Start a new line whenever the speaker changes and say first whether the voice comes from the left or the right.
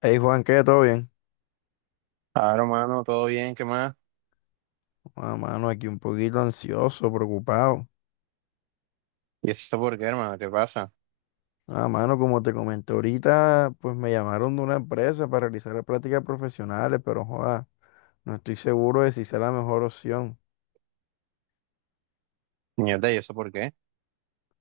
left: Hey Juan, ¿qué? ¿Todo bien?
right: Claro, hermano, todo bien, ¿qué más?
left: Ah, mano, aquí un poquito ansioso, preocupado.
right: ¿Y eso por qué, hermano? ¿Qué pasa?
left: Ah, mano, como te comenté ahorita, pues me llamaron de una empresa para realizar prácticas profesionales, pero joda, no estoy seguro de si sea la mejor opción.
right: Mierda, ¿y eso por qué?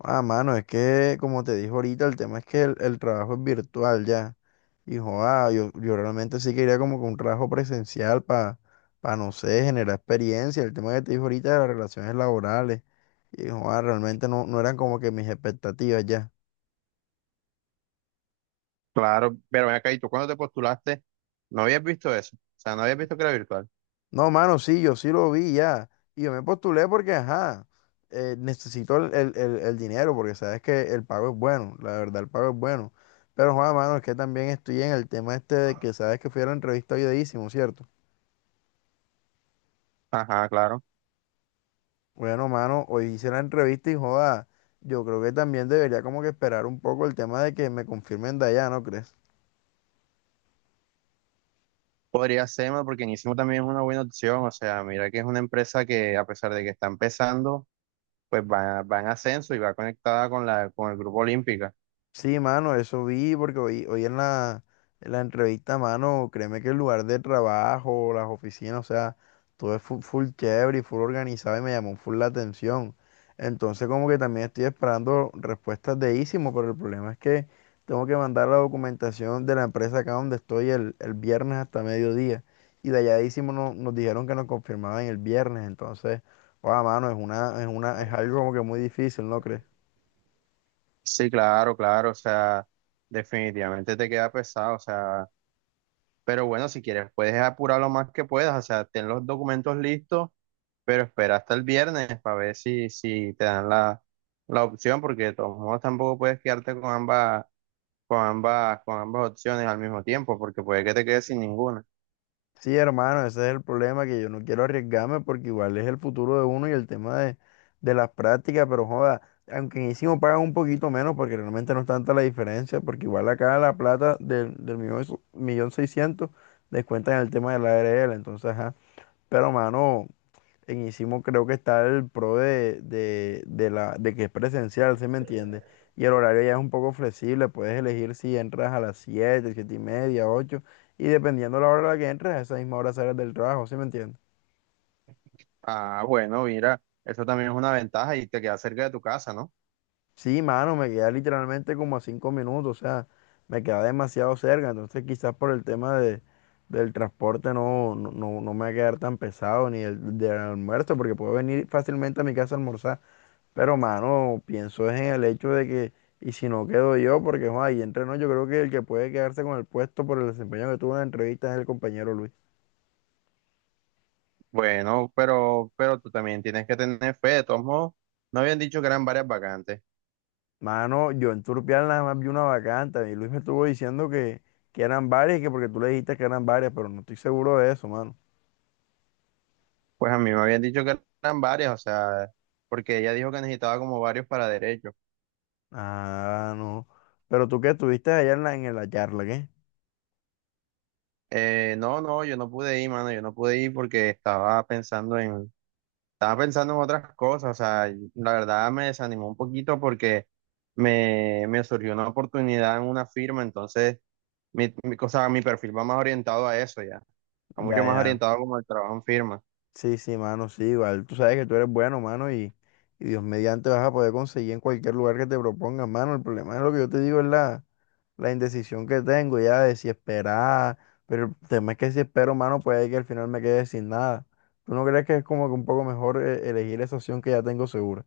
left: Ah, mano, es que, como te dije ahorita, el tema es que el trabajo es virtual ya. Y joda, yo realmente sí quería como que un trabajo presencial para, no sé, generar experiencia. El tema que te dije ahorita de las relaciones laborales. Y joda, realmente no eran como que mis expectativas ya.
right: Claro, pero ven acá, ¿y tú cuando te postulaste? No habías visto eso. O sea, no habías visto que era virtual.
left: No, mano, sí, yo sí lo vi ya. Y yo me postulé porque, ajá, necesito el dinero porque sabes que el pago es bueno, la verdad, el pago es bueno. Pero, Juan, mano, es que también estoy en el tema este de que sabes que fui a la entrevista hoy de Ísimo, ¿cierto?
right: Ajá, claro.
left: Bueno, mano, hoy hice la entrevista y, joda, yo creo que también debería como que esperar un poco el tema de que me confirmen de allá, ¿no crees?
right: Podría ser, mano, porque Nisimo también es una buena opción. O sea, mira que es una empresa que, a pesar de que está empezando, pues va en ascenso y va conectada con con el grupo Olímpica.
left: Sí, mano, eso vi porque hoy en la entrevista, mano, créeme que el lugar de trabajo, las oficinas, o sea, todo es full, full chévere y full organizado y me llamó full la atención. Entonces como que también estoy esperando respuestas de Ísimo, pero el problema es que tengo que mandar la documentación de la empresa acá donde estoy el viernes hasta mediodía. Y de allá de Ísimo nos dijeron que nos confirmaban el viernes, entonces, wow, mano, es algo como que muy difícil, ¿no crees?
right: Sí, claro, claro. O sea, definitivamente te queda pesado. O sea, pero bueno, si quieres, puedes apurar lo más que puedas, o sea, ten los documentos listos, pero espera hasta el viernes para ver si te dan la opción, porque de todos modos tampoco puedes quedarte con ambas, con ambas, con ambas opciones al mismo tiempo, porque puede que te quedes sin ninguna.
left: Sí, hermano, ese es el problema, que yo no quiero arriesgarme porque igual es el futuro de uno y el tema de las prácticas, pero joda, aunque en ISIMO pagan un poquito menos porque realmente no es tanta la diferencia, porque igual acá la plata del millón seiscientos descuentan el tema de la ARL, entonces, ajá, pero mano, en Isimo creo que está el pro de que es presencial, ¿se me entiende? Y el horario ya es un poco flexible, puedes elegir si entras a las siete, 7 y media, 8 y dependiendo la hora a la que entres, a esa misma hora sales del trabajo, ¿se me entiende?
right: Ah, bueno, mira, eso también es una ventaja y te queda cerca de tu casa, ¿no?
left: Sí, mano, me queda literalmente como a 5 minutos, o sea, me queda demasiado cerca, entonces quizás por el tema del transporte no, no, no, no me va a quedar tan pesado, ni el del almuerzo, porque puedo venir fácilmente a mi casa a almorzar. Pero, mano, pienso es en el hecho de que, y si no quedo yo, porque, Juan, ahí entre nos, yo creo que el que puede quedarse con el puesto por el desempeño que tuvo en la entrevista es el compañero Luis.
right: Bueno, pero tú también tienes que tener fe. De todos modos, no habían dicho que eran varias vacantes.
left: Mano, yo en Turpial nada más vi una vacante, y Luis me estuvo diciendo que eran varias, que porque tú le dijiste que eran varias, pero no estoy seguro de eso, mano.
right: Pues a mí me habían dicho que eran varias, o sea, porque ella dijo que necesitaba como varios para derecho.
left: Ah, no. Pero tú que estuviste allá en la charla, ¿qué?
right: No, yo no pude ir, mano, yo no pude ir porque estaba estaba pensando en otras cosas, o sea, y la verdad me desanimó un poquito porque me surgió una oportunidad en una firma, entonces, o sea, mi perfil va más orientado a eso ya, va mucho
left: Ya,
right: más
left: ya.
right: orientado como al trabajo en firma.
left: Sí, sí, mano, sí, igual. Tú sabes que tú eres bueno, mano, y Dios mediante vas a poder conseguir en cualquier lugar que te propongan, mano. El problema es lo que yo te digo, es la indecisión que tengo ya de si esperar, pero el tema es que si espero, mano, puede que al final me quede sin nada. ¿Tú no crees que es como que un poco mejor elegir esa opción que ya tengo segura?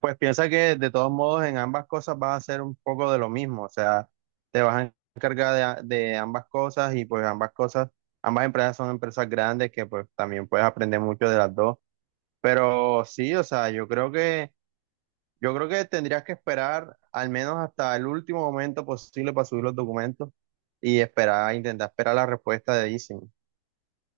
right: Pues piensa que de todos modos en ambas cosas vas a hacer un poco de lo mismo, o sea, te vas a encargar de, a- de ambas cosas y pues ambas cosas, ambas empresas son empresas grandes que pues también puedes aprender mucho de las dos, pero sí, o sea, yo creo que tendrías que esperar al menos hasta el último momento posible para subir los documentos y esperar, intentar esperar la respuesta de Easy.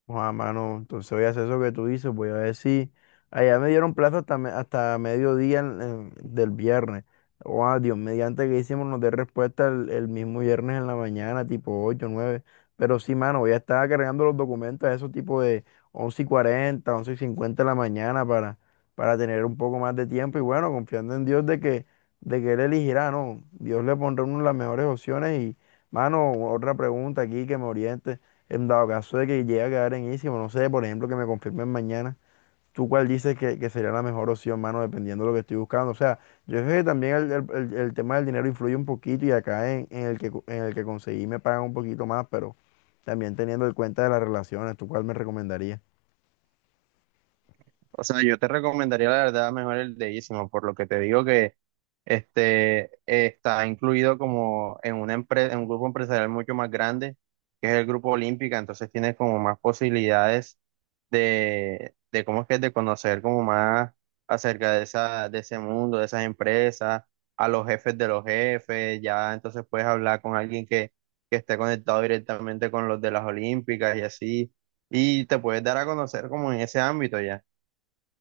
left: Joder, mano, entonces voy a hacer eso que tú dices, voy a ver si allá me dieron plazo hasta, hasta mediodía del viernes. Joder, Dios, mediante que hicimos nos dé respuesta el mismo viernes en la mañana, tipo 8 nueve. Pero sí, mano, voy a estar cargando los documentos a esos tipo de once y 40, 11:50 de la mañana para tener un poco más de tiempo y bueno, confiando en Dios de que Él elegirá, ¿no? Dios le pondrá a uno las mejores opciones y, mano, otra pregunta aquí que me oriente. En dado caso de que llegue a quedar en Easy, o no sé, por ejemplo, que me confirmen mañana, ¿tú cuál dices que sería la mejor opción, mano, dependiendo de lo que estoy buscando? O sea, yo sé que también el tema del dinero influye un poquito y acá en el que, en el que conseguí me pagan un poquito más, pero también teniendo en cuenta de las relaciones, ¿tú cuál me recomendarías?
right: O sea, yo te recomendaría la verdad mejor el de Ísimo, por lo que te digo que este está incluido como en una empresa, en un grupo empresarial mucho más grande, que es el Grupo Olímpica, entonces tienes como más posibilidades de cómo es que es de conocer como más acerca de esa, de ese mundo, de esas empresas, a los jefes de los jefes, ya entonces puedes hablar con alguien que esté conectado directamente con los de las Olímpicas y así, y te puedes dar a conocer como en ese ámbito ya.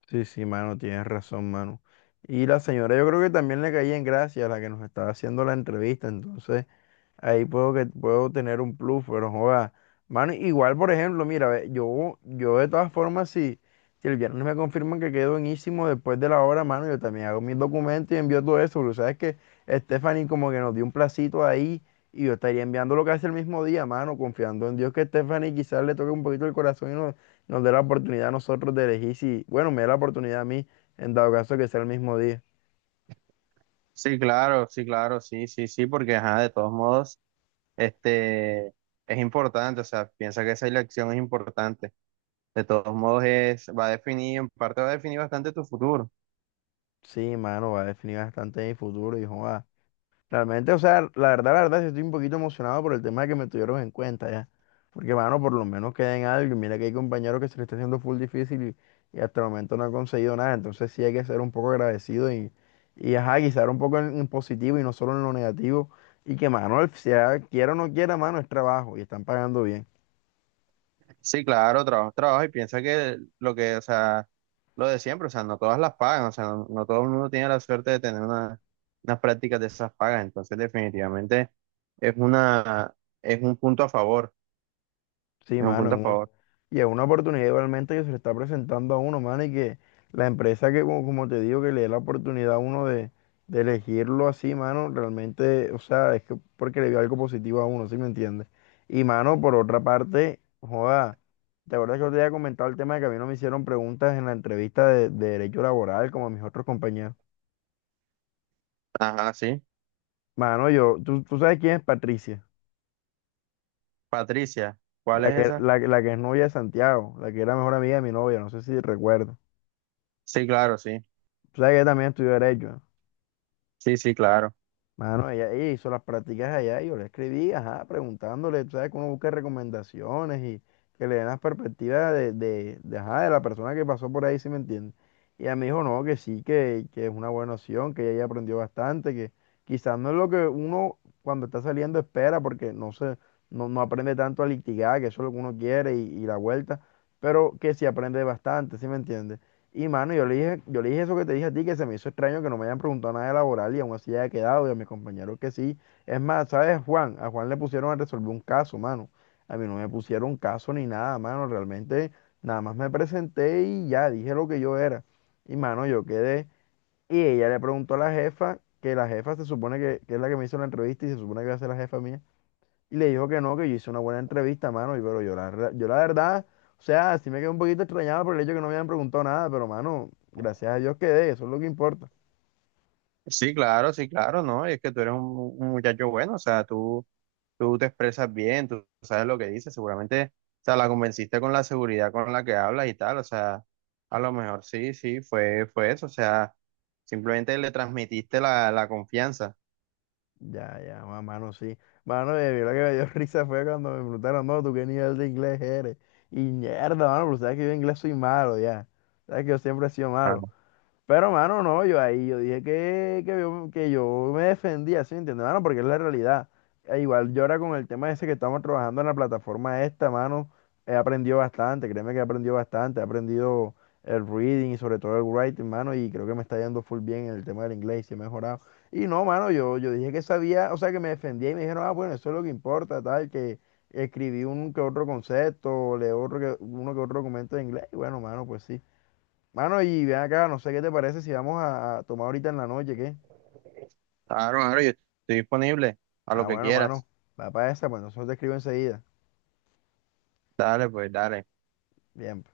left: Sí, sí, mano, tienes razón, mano. Y la señora, yo creo que también le caí en gracia, la que nos estaba haciendo la entrevista, entonces. Ahí puedo que puedo tener un plus, pero joda. Mano, igual, por ejemplo, mira, ve, yo de todas formas, si el viernes me confirman que quedo en Ísimo después de la hora, mano, yo también hago mis documentos y envío todo eso, porque sabes que Stephanie como que nos dio un placito ahí y yo estaría enviando lo que hace el mismo día, mano, confiando en Dios que Stephanie quizás le toque un poquito el corazón y nos dé la oportunidad a nosotros de elegir si, bueno, me da la oportunidad a mí, en dado caso que sea el mismo día.
right: Sí, claro, sí, claro, sí, sí, sí, porque ajá, de todos modos, este es importante, o sea, piensa que esa elección es importante. De todos modos es, va a definir, en parte va a definir bastante tu futuro.
left: Sí, mano, va a definir bastante mi futuro, hijo. Realmente, o sea, la verdad, sí estoy un poquito emocionado por el tema de que me tuvieron en cuenta ya. Porque, mano, por lo menos queda en algo. Y mira que hay compañeros que se le está haciendo full difícil y hasta el momento no han conseguido nada. Entonces sí hay que ser un poco agradecido y ajá, quizá un poco en positivo y no solo en lo negativo. Y que, mano, sea quiera o no quiera, mano, es trabajo y están pagando bien.
right: Sí, claro, trabajo, trabajo, y piensa que lo que, o sea, lo de siempre, o sea, no todas las pagan, o sea, no, no todo el mundo tiene la suerte de tener una, unas prácticas de esas pagas. Entonces, definitivamente es una, es un punto a favor,
left: Sí,
right: es un
left: mano,
right: punto a favor.
left: y es una oportunidad igualmente que se le está presentando a uno, mano, y que la empresa que, como te digo, que le dé la oportunidad a uno de elegirlo así, mano, realmente, o sea, es que porque le vio algo positivo a uno, ¿sí me entiendes? Y, mano, por otra parte, joda, ¿te acuerdas que yo te había comentado el tema de que a mí no me hicieron preguntas en la entrevista de derecho laboral como a mis otros compañeros?
right: Ajá, sí.
left: Mano, tú sabes quién es Patricia,
right: Patricia, ¿cuál es esa?
left: la que es novia de Santiago, la que era mejor amiga de mi novia, no sé si recuerdo.
right: Sí, claro, sí.
left: Tú sabes que ella también estudió derecho, ¿no?
right: Sí, sí, claro.
left: Mano, ella hizo las prácticas allá y yo le escribí, ajá, preguntándole, tú sabes que uno busca recomendaciones y que le den las perspectivas de, ajá, de la persona que pasó por ahí, si me entiende. Y ella me dijo, no, que sí, que es una buena opción, que ella ya aprendió bastante, que quizás no es lo que uno cuando está saliendo espera, porque no se, no, no aprende tanto a litigar, que eso es lo que uno quiere y la vuelta, pero que sí aprende bastante, si me entiende. Y mano, yo le dije eso que te dije a ti, que se me hizo extraño que no me hayan preguntado nada de laboral y aún así haya quedado y a mis compañeros que sí. Es más, ¿sabes, Juan? A Juan le pusieron a resolver un caso, mano. A mí no me pusieron caso ni nada, mano. Realmente nada más me presenté y ya dije lo que yo era. Y mano, yo quedé. Y ella le preguntó a la jefa, que la jefa se supone que es la que me hizo la entrevista y se supone que va a ser la jefa mía. Y le dijo que no, que yo hice una buena entrevista, mano, y pero yo yo la verdad, o sea, sí me quedé un poquito extrañado por el hecho que no me habían preguntado nada, pero mano, gracias a Dios quedé, eso es lo que importa.
right: Sí, claro, sí, claro, ¿no? Y es que tú eres un muchacho bueno, o sea, tú te expresas bien, tú sabes lo que dices, seguramente, o sea, la convenciste con la seguridad con la que hablas y tal, o sea, a lo mejor sí, sí, fue, fue eso, o sea, simplemente le transmitiste la confianza.
left: Ya, ya, mano, sí. Mano, y lo que me dio risa fue cuando me preguntaron, no, ¿tú qué nivel de inglés eres? Y mierda, mano, pero sabes que yo en inglés soy malo, ya. Sabes que yo siempre he sido malo. Pero, mano, no, yo ahí, yo dije que yo me defendía, ¿sí? ¿Entiendes? Mano, porque es la realidad. E igual yo ahora con el tema ese que estamos trabajando en la plataforma esta, mano, he aprendido bastante, créeme que he aprendido bastante, he aprendido el reading y sobre todo el writing, mano, y creo que me está yendo full bien en el tema del inglés, sí he mejorado. Y no, mano, yo dije que sabía, o sea, que me defendía y me dijeron, ah, bueno, eso es lo que importa, tal, que escribí un que otro concepto, leo otro que, uno que otro documento de inglés, y bueno, mano, pues sí. Mano, y ven acá, no sé qué te parece si vamos a tomar ahorita en la noche, ¿qué?
right: Claro, claro, yo estoy disponible a lo
left: Ah,
right: que
left: bueno,
right: quieras.
left: mano, va para esa, pues nosotros te escribo enseguida.
right: Dale, pues, dale.
left: Bien.